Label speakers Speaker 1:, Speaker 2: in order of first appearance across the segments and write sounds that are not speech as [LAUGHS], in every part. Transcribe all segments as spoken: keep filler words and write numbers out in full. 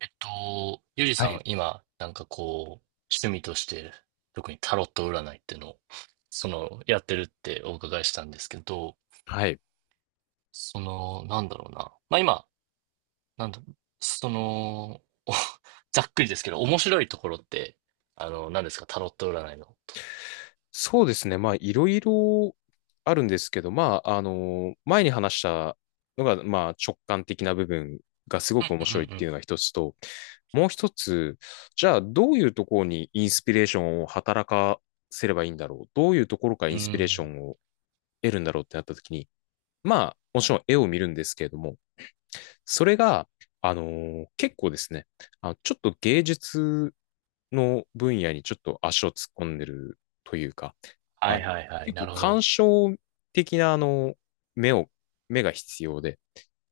Speaker 1: えっと、ゆり
Speaker 2: は
Speaker 1: さん、
Speaker 2: い。
Speaker 1: 今、なんかこう、趣味として、特にタロット占いっていうのを、その、やってるってお伺いしたんですけど、
Speaker 2: はい。
Speaker 1: その、なんだろうな。まあ今、なんだ、その、お [LAUGHS] ざっくりですけど、面白いところって、あの、何ですか、タロット占いの。
Speaker 2: そうですね。まあ、いろいろあるんですけど、まあ、あの、前に話したのが、まあ、直感的な部分がすごく面
Speaker 1: う
Speaker 2: 白いっ
Speaker 1: んう
Speaker 2: てい
Speaker 1: ん
Speaker 2: うのが一つと、もう一つ、じゃあ、どういうところにインスピレーションを働かせればいいんだろう。どういうところから
Speaker 1: うん。
Speaker 2: イ
Speaker 1: う
Speaker 2: ンスピレーショ
Speaker 1: ん。
Speaker 2: ンを得るんだろうってなった時に、まあ、もちろん絵を見るんですけれども、それが、あの、結構ですね、あ、ちょっと芸術の分野にちょっと足を突っ込んでるというか、
Speaker 1: は
Speaker 2: あ
Speaker 1: い
Speaker 2: の、
Speaker 1: はいはい。
Speaker 2: 結
Speaker 1: な
Speaker 2: 構
Speaker 1: るほど。
Speaker 2: 鑑賞的な、あの、目を、目が必要で、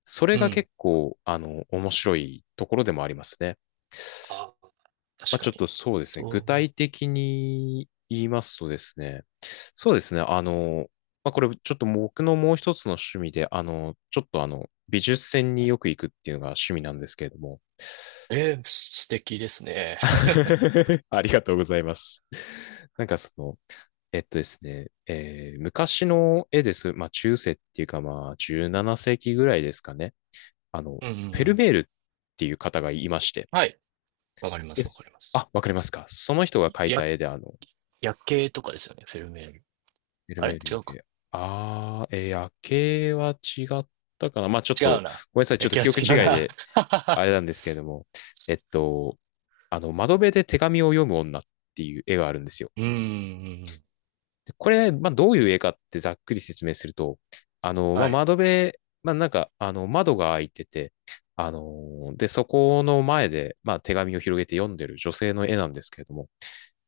Speaker 2: それ
Speaker 1: う
Speaker 2: が
Speaker 1: ん。
Speaker 2: 結構、あの、面白いところでもありますね。
Speaker 1: あ、
Speaker 2: まあ、
Speaker 1: 確
Speaker 2: ちょ
Speaker 1: か
Speaker 2: っ
Speaker 1: に。
Speaker 2: とそうですね。具
Speaker 1: そう。
Speaker 2: 体的に言いますとですね、そうですね。あの、まあ、これちょっと僕のもう一つの趣味で、あの、ちょっとあの、美術展によく行くっていうのが趣味なんですけれども。
Speaker 1: えー、素敵ですね。[LAUGHS]
Speaker 2: [LAUGHS] ありがとうございます。なんかその、えっとですね、えー昔の絵です。まあ、中世っていうか、まあ、じゅうなな世紀ぐらいですかね。あの、
Speaker 1: うんうんう
Speaker 2: フェル
Speaker 1: ん。
Speaker 2: メールっていう方がいまして。
Speaker 1: はい。わかりま
Speaker 2: で
Speaker 1: すわか
Speaker 2: す。
Speaker 1: ります。
Speaker 2: あ、わかりますか。その人が描い
Speaker 1: や
Speaker 2: た絵で、あの、
Speaker 1: 夜景とかですよね、フェルメール。
Speaker 2: フェル
Speaker 1: あ
Speaker 2: メ
Speaker 1: れ
Speaker 2: ール
Speaker 1: 違
Speaker 2: 夜
Speaker 1: うか。
Speaker 2: 景。あー、えー夜景は違ったかな。まあ、ちょっ
Speaker 1: 違う
Speaker 2: と、
Speaker 1: な。
Speaker 2: ごめんなさい。ち
Speaker 1: 夜
Speaker 2: ょっと
Speaker 1: 景
Speaker 2: 記憶違い
Speaker 1: は違うな。
Speaker 2: で、
Speaker 1: [LAUGHS]
Speaker 2: あれなんですけれども、えっと、あの、窓辺で手紙を読む女っていう絵があるんですよ。
Speaker 1: うーん。
Speaker 2: これ、まあ、どういう絵かってざっくり説明すると、あの、まあ、
Speaker 1: はい。
Speaker 2: 窓辺、まあ、なんか、あの、窓が開いてて、あの、で、そこの前で、まあ、手紙を広げて読んでる女性の絵なんですけれども、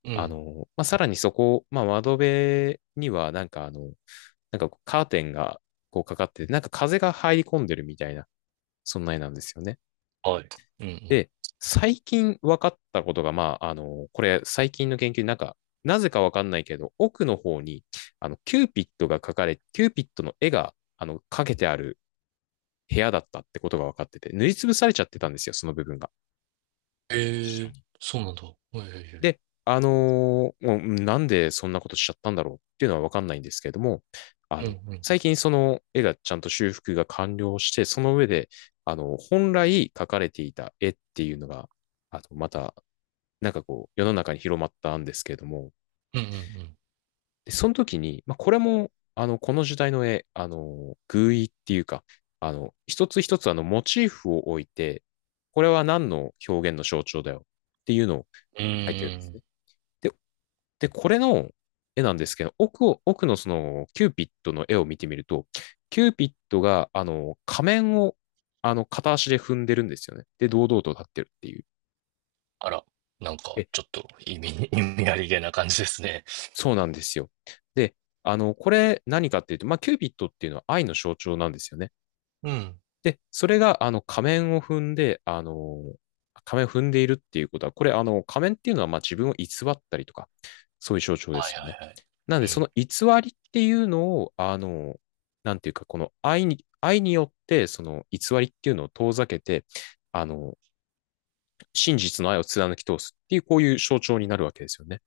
Speaker 1: う
Speaker 2: あ
Speaker 1: ん。
Speaker 2: の、まあ、さらにそこ、まあ、窓辺には、なんかあの、なんかカーテンがこうかかってて、なんか風が入り込んでるみたいな、そんな絵なんですよね。
Speaker 1: はい。うんうん。
Speaker 2: で、最近分かったことが、まあ、あの、これ最近の研究でなんか、なぜか分かんないけど、奥の方に、あの、キューピッドが描かれ、キューピッドの絵が、あの、かけてある部屋だったってことが分かってて、塗りつぶされちゃってたんですよ、その部分が。確
Speaker 1: え
Speaker 2: か
Speaker 1: え、
Speaker 2: に。
Speaker 1: そうなんだ。はいはいはい。
Speaker 2: で、あのーもうなんでそんなことしちゃったんだろうっていうのは分かんないんですけれども、あ
Speaker 1: う
Speaker 2: の、
Speaker 1: んうん。
Speaker 2: 最近その絵がちゃんと修復が完了して、その上で、あの、本来描かれていた絵っていうのが、あの、またなんかこう、世の中に広まったんですけれども、
Speaker 1: うんうん
Speaker 2: でその時に、まあ、これも、あの、この時代の絵、あの、寓意っていうか、あの、一つ一つあの、モチーフを置いて、これは何の表現の象徴だよっていうのを
Speaker 1: うん。う
Speaker 2: 書いてるん
Speaker 1: ー
Speaker 2: です
Speaker 1: ん。
Speaker 2: ね。で、で、これの絵なんですけど、奥を、奥のその、キューピッドの絵を見てみると、キューピッドが、あの、仮面を、あの、片足で踏んでるんですよね。で、堂々と立ってるっていう。
Speaker 1: あら、なんか
Speaker 2: 絵
Speaker 1: ちょっと意味意味ありげな感じですね。
Speaker 2: そうなんですよ。で、あの、これ何かっていうと、まあ、キュービットっていうのは愛の象徴なんですよね。
Speaker 1: うん。
Speaker 2: で、それが、あの、仮面を踏んで、あの、仮面を踏んでいるっていうことは、これ、あの、仮面っていうのは、まあ、自分を偽ったりとか、そういう象徴で
Speaker 1: は
Speaker 2: す
Speaker 1: い
Speaker 2: よ
Speaker 1: は
Speaker 2: ね。
Speaker 1: い
Speaker 2: なんで、
Speaker 1: はい。
Speaker 2: そ
Speaker 1: う
Speaker 2: の偽りっていうのを、あの、なんていうか、この愛に、愛によって、その偽りっていうのを遠ざけて、あの、真実の愛を貫き通すっていう、こういう象徴になるわけですよね。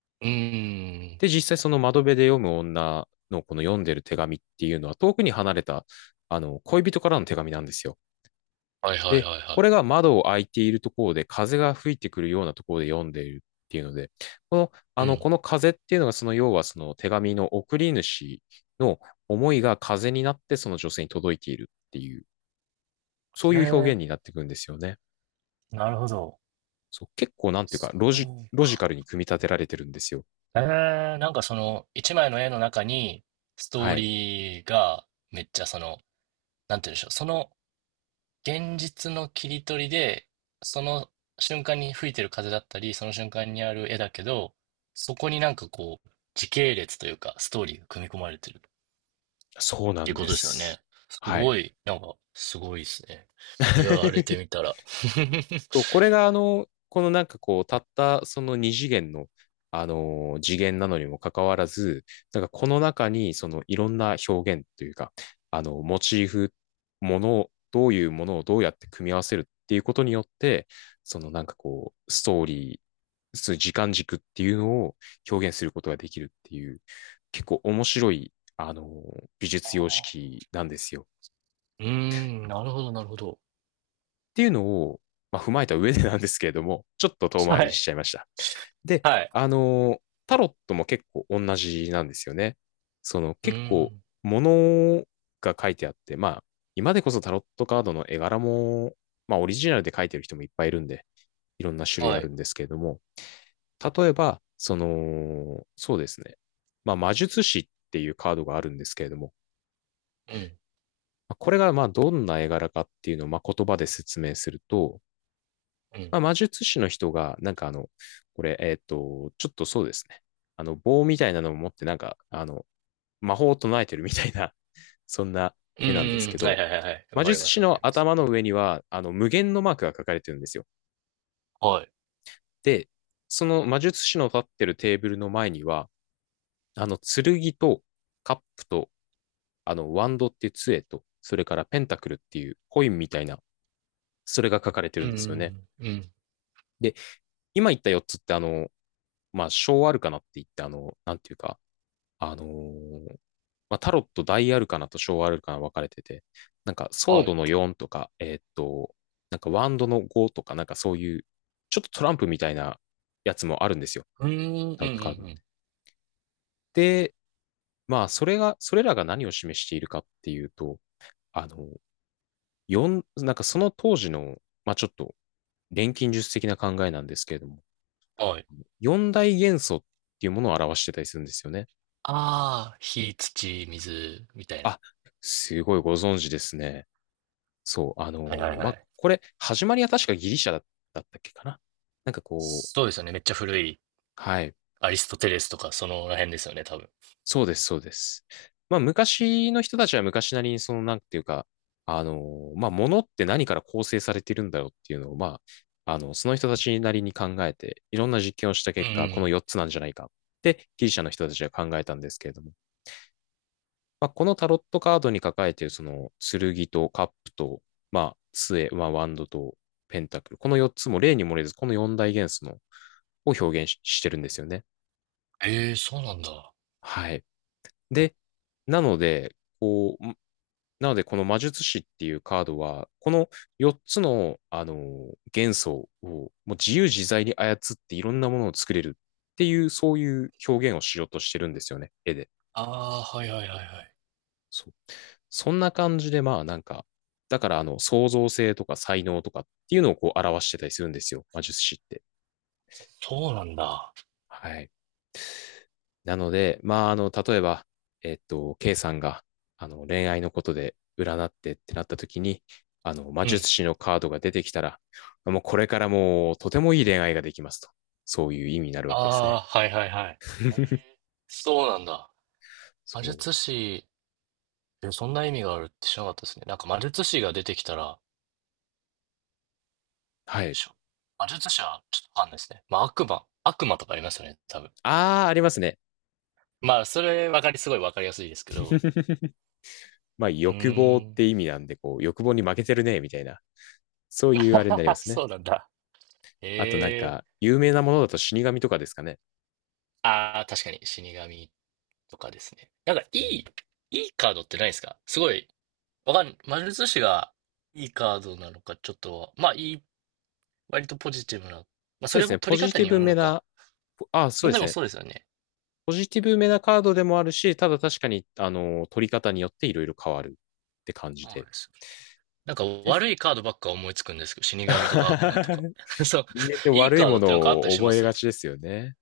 Speaker 1: ん。うーん。
Speaker 2: で、実際その窓辺で読む女のこの読んでる手紙っていうのは遠くに離れた、あの、恋人からの手紙なんですよ。
Speaker 1: はいはい
Speaker 2: で、
Speaker 1: はい
Speaker 2: これ
Speaker 1: は
Speaker 2: が窓を開いているところで風が吹いてくるようなところで読んでいるっていうので、この、
Speaker 1: い。
Speaker 2: あ
Speaker 1: う
Speaker 2: の、
Speaker 1: ん。
Speaker 2: この風っていうのがその要はその手紙の送り主の思いが風になってその女性に届いているっていう、そう
Speaker 1: へ
Speaker 2: いう表現になってくるんですよね。
Speaker 1: え、なるほど。
Speaker 2: そう、結構なんていうか、
Speaker 1: そ
Speaker 2: ロジ、
Speaker 1: う
Speaker 2: ロジカ
Speaker 1: か。
Speaker 2: ルに組み立てられてるんですよ。
Speaker 1: えー、なんかその、一枚の絵の中に、スト
Speaker 2: は
Speaker 1: ー
Speaker 2: い。
Speaker 1: リーが、めっちゃその、なんて言うんでしょう、その、現実の切り取りで、その瞬間に吹いてる風だったり、その瞬間にある絵だけど、そこになんかこう、時系列というか、ストーリーが組み込まれてるっ
Speaker 2: そうな
Speaker 1: ていう
Speaker 2: ん
Speaker 1: こ
Speaker 2: で
Speaker 1: とですよ
Speaker 2: す。
Speaker 1: ね。す
Speaker 2: はい。
Speaker 1: ごい、なんか、すごいですね。言われて
Speaker 2: [LAUGHS]
Speaker 1: みたら。[LAUGHS]
Speaker 2: そうこれがあの、このなんかこう、たったその二次元の、あのー次元なのにもかかわらず、なんかこの中にそのいろんな表現というか、あの、モチーフ、ものを、どういうものをどうやって組み合わせるっていうことによって、そのなんかこう、ストーリー、そういう時間軸っていうのを表現することができるっていう、結構面白い、あのー美
Speaker 1: あ
Speaker 2: 術様
Speaker 1: あ
Speaker 2: 式なんですよ。
Speaker 1: うーん、なるほど、なるほど。
Speaker 2: っていうのを、まあ、踏まえた上でなんですけれども、[LAUGHS] ちょっと遠回
Speaker 1: は
Speaker 2: りしち
Speaker 1: い。
Speaker 2: ゃいました。で、
Speaker 1: はい。
Speaker 2: あの、タロットも結構同じなんですよね。その
Speaker 1: う
Speaker 2: 結
Speaker 1: ー
Speaker 2: 構、
Speaker 1: ん。
Speaker 2: 物が書いてあって、まあ、今でこそタロットカードの絵柄も、まあ、オリジナルで書いてる人もいっぱいいるんで、いろんな種類
Speaker 1: は
Speaker 2: ある
Speaker 1: い。
Speaker 2: んですけれども、例えば、その、そうですね。まあ、魔術師っていうカードがあるんですけれども、
Speaker 1: うん。
Speaker 2: これがまあどんな絵柄かっていうのをまあ言葉で説明すると、
Speaker 1: う
Speaker 2: ま
Speaker 1: ん
Speaker 2: あ、魔術師の人が、なんかあの、これ、えっと、ちょっとそうですね。あの、棒みたいなのを持って、なんか、あの、魔法を唱えてるみたいな、[LAUGHS] そんな
Speaker 1: うんう
Speaker 2: 絵
Speaker 1: ん
Speaker 2: なんで
Speaker 1: う
Speaker 2: す
Speaker 1: ん。
Speaker 2: け
Speaker 1: はい
Speaker 2: ど、
Speaker 1: はいはいはい。わ
Speaker 2: 魔
Speaker 1: かり
Speaker 2: 術
Speaker 1: ます
Speaker 2: 師
Speaker 1: わかり
Speaker 2: の
Speaker 1: ます。
Speaker 2: 頭の上には、あの、無限のマークが書かれてるんですよ。
Speaker 1: はい。
Speaker 2: で、その魔術師の立ってるテーブルの前には、あの、剣とカップと、あの、ワンドっていう杖と、それからペンタクルっていうコインみたいな、それが書かれてる
Speaker 1: うん
Speaker 2: ん
Speaker 1: うんう
Speaker 2: ですよね。
Speaker 1: ん。うん。
Speaker 2: で、今言ったよっつって、あの、まあ、小アルカナって言って、あの、なんていうか、あのーまあ、タロット大アルカナと小アルカナ分かれてて、なんかソー
Speaker 1: は
Speaker 2: ド
Speaker 1: い。
Speaker 2: のよんとか、えーっと、なんかワンドのごとか、なんかそういう、ちょっとトランプみたいなやつもあるんですよ。
Speaker 1: うーん、うん
Speaker 2: タロットカードっ
Speaker 1: うん
Speaker 2: て。で、まあ、それが、それらが何を示しているかっていうと、あの、四なんかその当時の、まあちょっと錬金術的な考えなんですけれども、
Speaker 1: うん。はい。
Speaker 2: 四大元素っていうものを表してたりするんですよね。
Speaker 1: ああ、火、土、水みたいな。
Speaker 2: あ、すごいご存知ですね。そう、あの
Speaker 1: はいはい
Speaker 2: ーま
Speaker 1: は
Speaker 2: あ、
Speaker 1: い。
Speaker 2: これ、始まりは確かギリシャだだったっけかな。なんかこう、
Speaker 1: そうですよね、めっちゃ古い、
Speaker 2: はい。
Speaker 1: アリストテレスとかそのら辺ですよね、多分。
Speaker 2: そうです、そうです。まあ、昔の人たちは昔なりに、その、なんていうか、あのーまあ、物って何から構成されているんだろうっていうのを、まあ、あの、その人たちなりに考えて、いろんな実験をした
Speaker 1: うんう
Speaker 2: 結果、この
Speaker 1: ん。
Speaker 2: よっつなんじゃないかって、ギリシャの人たちは考えたんですけれども、まあ、このタロットカードに抱かれているその剣とカップと、まあ、杖、まあ、ワンドとペンタクル。このよっつも例に漏れず、このよん大元素のを表現ししてるんですよね。
Speaker 1: ええ、そうなんだ。
Speaker 2: はい。で、なので、こう、なのでこの魔術師っていうカードは、このよっつの、あのー、元素をもう自由自在に操っていろんなものを作れるっていう、そういう表現をしようとしてるんですよね、絵で。
Speaker 1: ああ、はいはいはいはい。
Speaker 2: そう。そんな感じで、まあなんか、だからあの、創造性とか才能とかっていうのをこう表してたりするんですよ。魔術師って。
Speaker 1: そうなんだ。
Speaker 2: はい。なので、まああの、例えば、えっと、ケーさんが、あの、恋愛のことで占ってってなった時に、あの、魔
Speaker 1: うん。
Speaker 2: 術師のカードが出てきたら、もうこれからもうとてもいい恋愛ができますと。そういう意味になるわ
Speaker 1: あ
Speaker 2: けですね。
Speaker 1: あ、はいはいはい。え、
Speaker 2: [LAUGHS]
Speaker 1: そうなんだ。
Speaker 2: そ
Speaker 1: 魔
Speaker 2: う。
Speaker 1: 術師、え、そんな意味があるって知らなかったですね。なんか魔術師が出てきたら、な
Speaker 2: は
Speaker 1: んで
Speaker 2: い。
Speaker 1: しょう。魔術師はちょっとわかんないですね。まあ、悪魔、悪魔とかありますよね、多分。
Speaker 2: ああ、ありますね。
Speaker 1: まあ、それわかり、すごいわかりやすいですけど。
Speaker 2: [LAUGHS] まあ
Speaker 1: う
Speaker 2: 欲望っ
Speaker 1: ーん。
Speaker 2: て意味なんで、こう、欲望に負けてるね、みたいな。そういうあれになりま
Speaker 1: [LAUGHS]
Speaker 2: すね。
Speaker 1: そうなんだ。
Speaker 2: あとなん
Speaker 1: ええ、
Speaker 2: か、有名なものだと死神とかですかね。
Speaker 1: ああー、確かに死神とかですね。なんか、い
Speaker 2: うん
Speaker 1: い、いいカードってないですか？すごい、わかん、魔術師がいいカードなのか、ちょっと、まあ、いい、割とポジティブな。まあ、
Speaker 2: そ
Speaker 1: そ
Speaker 2: うで
Speaker 1: れ
Speaker 2: す
Speaker 1: も
Speaker 2: ね。
Speaker 1: 取
Speaker 2: ポ
Speaker 1: り
Speaker 2: ジ
Speaker 1: 方
Speaker 2: ティ
Speaker 1: によ
Speaker 2: ブ
Speaker 1: る
Speaker 2: め
Speaker 1: のか。
Speaker 2: な、あ、そ
Speaker 1: ま
Speaker 2: う
Speaker 1: あ、
Speaker 2: で
Speaker 1: で
Speaker 2: す
Speaker 1: も
Speaker 2: ね。
Speaker 1: そうですよね。
Speaker 2: ポジティブめなカードでもあるし、ただ確かに、あの、取り方によっていろいろ変わるって感じ
Speaker 1: そう
Speaker 2: で。
Speaker 1: です。なんか
Speaker 2: です。
Speaker 1: 悪いカードばっか思いつくんですけど、死神とか悪魔とか。
Speaker 2: [LAUGHS]
Speaker 1: [LAUGHS] そう。
Speaker 2: 人間って
Speaker 1: いい
Speaker 2: 悪い
Speaker 1: カー
Speaker 2: も
Speaker 1: ドってなんかあっ
Speaker 2: の
Speaker 1: たり
Speaker 2: を
Speaker 1: しま
Speaker 2: 覚え
Speaker 1: す？
Speaker 2: が
Speaker 1: [LAUGHS]
Speaker 2: ちですよね。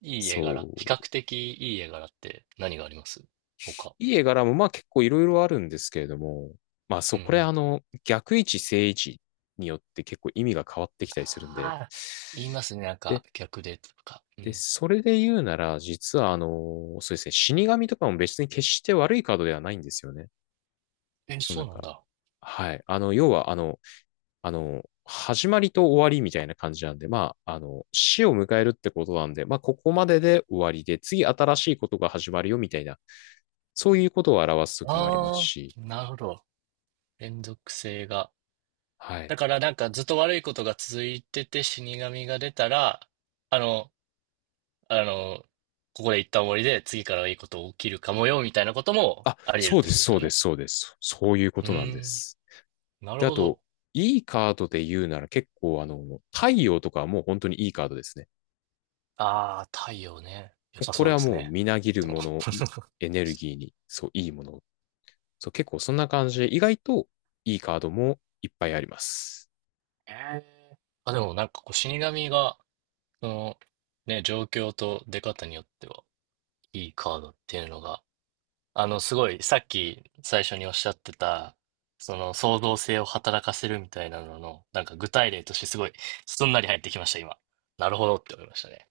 Speaker 1: いい絵
Speaker 2: そ
Speaker 1: 柄。比
Speaker 2: う。
Speaker 1: 較的いい絵柄って何があります、他。
Speaker 2: いい絵柄もまあ結構いろいろあるんですけれども、まあそ
Speaker 1: う
Speaker 2: う、
Speaker 1: んう
Speaker 2: これあ
Speaker 1: ん。
Speaker 2: の、逆位置、正位置によって結構意味が変わってきたりするんで、
Speaker 1: ああ、言いますね。なん
Speaker 2: で、
Speaker 1: か逆でとか。う
Speaker 2: で、
Speaker 1: ん。
Speaker 2: それで言うなら、実はあのそうですね、死神とかも別に決して悪いカードではないんですよね。
Speaker 1: え、
Speaker 2: そう
Speaker 1: そ
Speaker 2: なん
Speaker 1: うなん
Speaker 2: か、
Speaker 1: だ。
Speaker 2: はい。あの、要はあの、あの、始まりと終わりみたいな感じなんで、まあ、あの、死を迎えるってことなんで、まあ、ここまでで終わりで、次新しいことが始まるよみたいな、そういうことを表すときもあります
Speaker 1: ああ、
Speaker 2: し、
Speaker 1: なるほど。連続性が。
Speaker 2: はい。
Speaker 1: だからなんかずっと悪いことが続いてて死神が出たら、あの、あの、ここで一旦終わりで次からはいいこと起きるかもよみたいなことも
Speaker 2: あ、
Speaker 1: あり得るっ
Speaker 2: そう
Speaker 1: て
Speaker 2: で
Speaker 1: こ
Speaker 2: す、
Speaker 1: とです
Speaker 2: そ
Speaker 1: よ
Speaker 2: うで
Speaker 1: ね。
Speaker 2: す、そうです。そういうこ
Speaker 1: う
Speaker 2: となんで
Speaker 1: ーん、
Speaker 2: す。
Speaker 1: なる
Speaker 2: で、あ
Speaker 1: ほ
Speaker 2: と、
Speaker 1: ど。
Speaker 2: いいカードで言うなら結構あの、太陽とかはもう本当にいいカードですね。
Speaker 1: ああ、太陽ね。良さ
Speaker 2: こ
Speaker 1: そ
Speaker 2: れ
Speaker 1: うで
Speaker 2: は
Speaker 1: す
Speaker 2: もう
Speaker 1: ね。
Speaker 2: みなぎる
Speaker 1: でも
Speaker 2: もの、
Speaker 1: [LAUGHS]
Speaker 2: エネルギーに、そう、いいもの。そう、結構そんな感じで、意外といいカードもいっぱいあります。
Speaker 1: ええ。あ、でもなんかこう死神が、その、ね、状況と出方によっては、いいカードっていうのが、あの、すごい、さっき最初におっしゃってた、その創造性を働かせるみたいなのの、なんか具体例としてすごい、すんなり入ってきました、今。なるほどって思いましたね。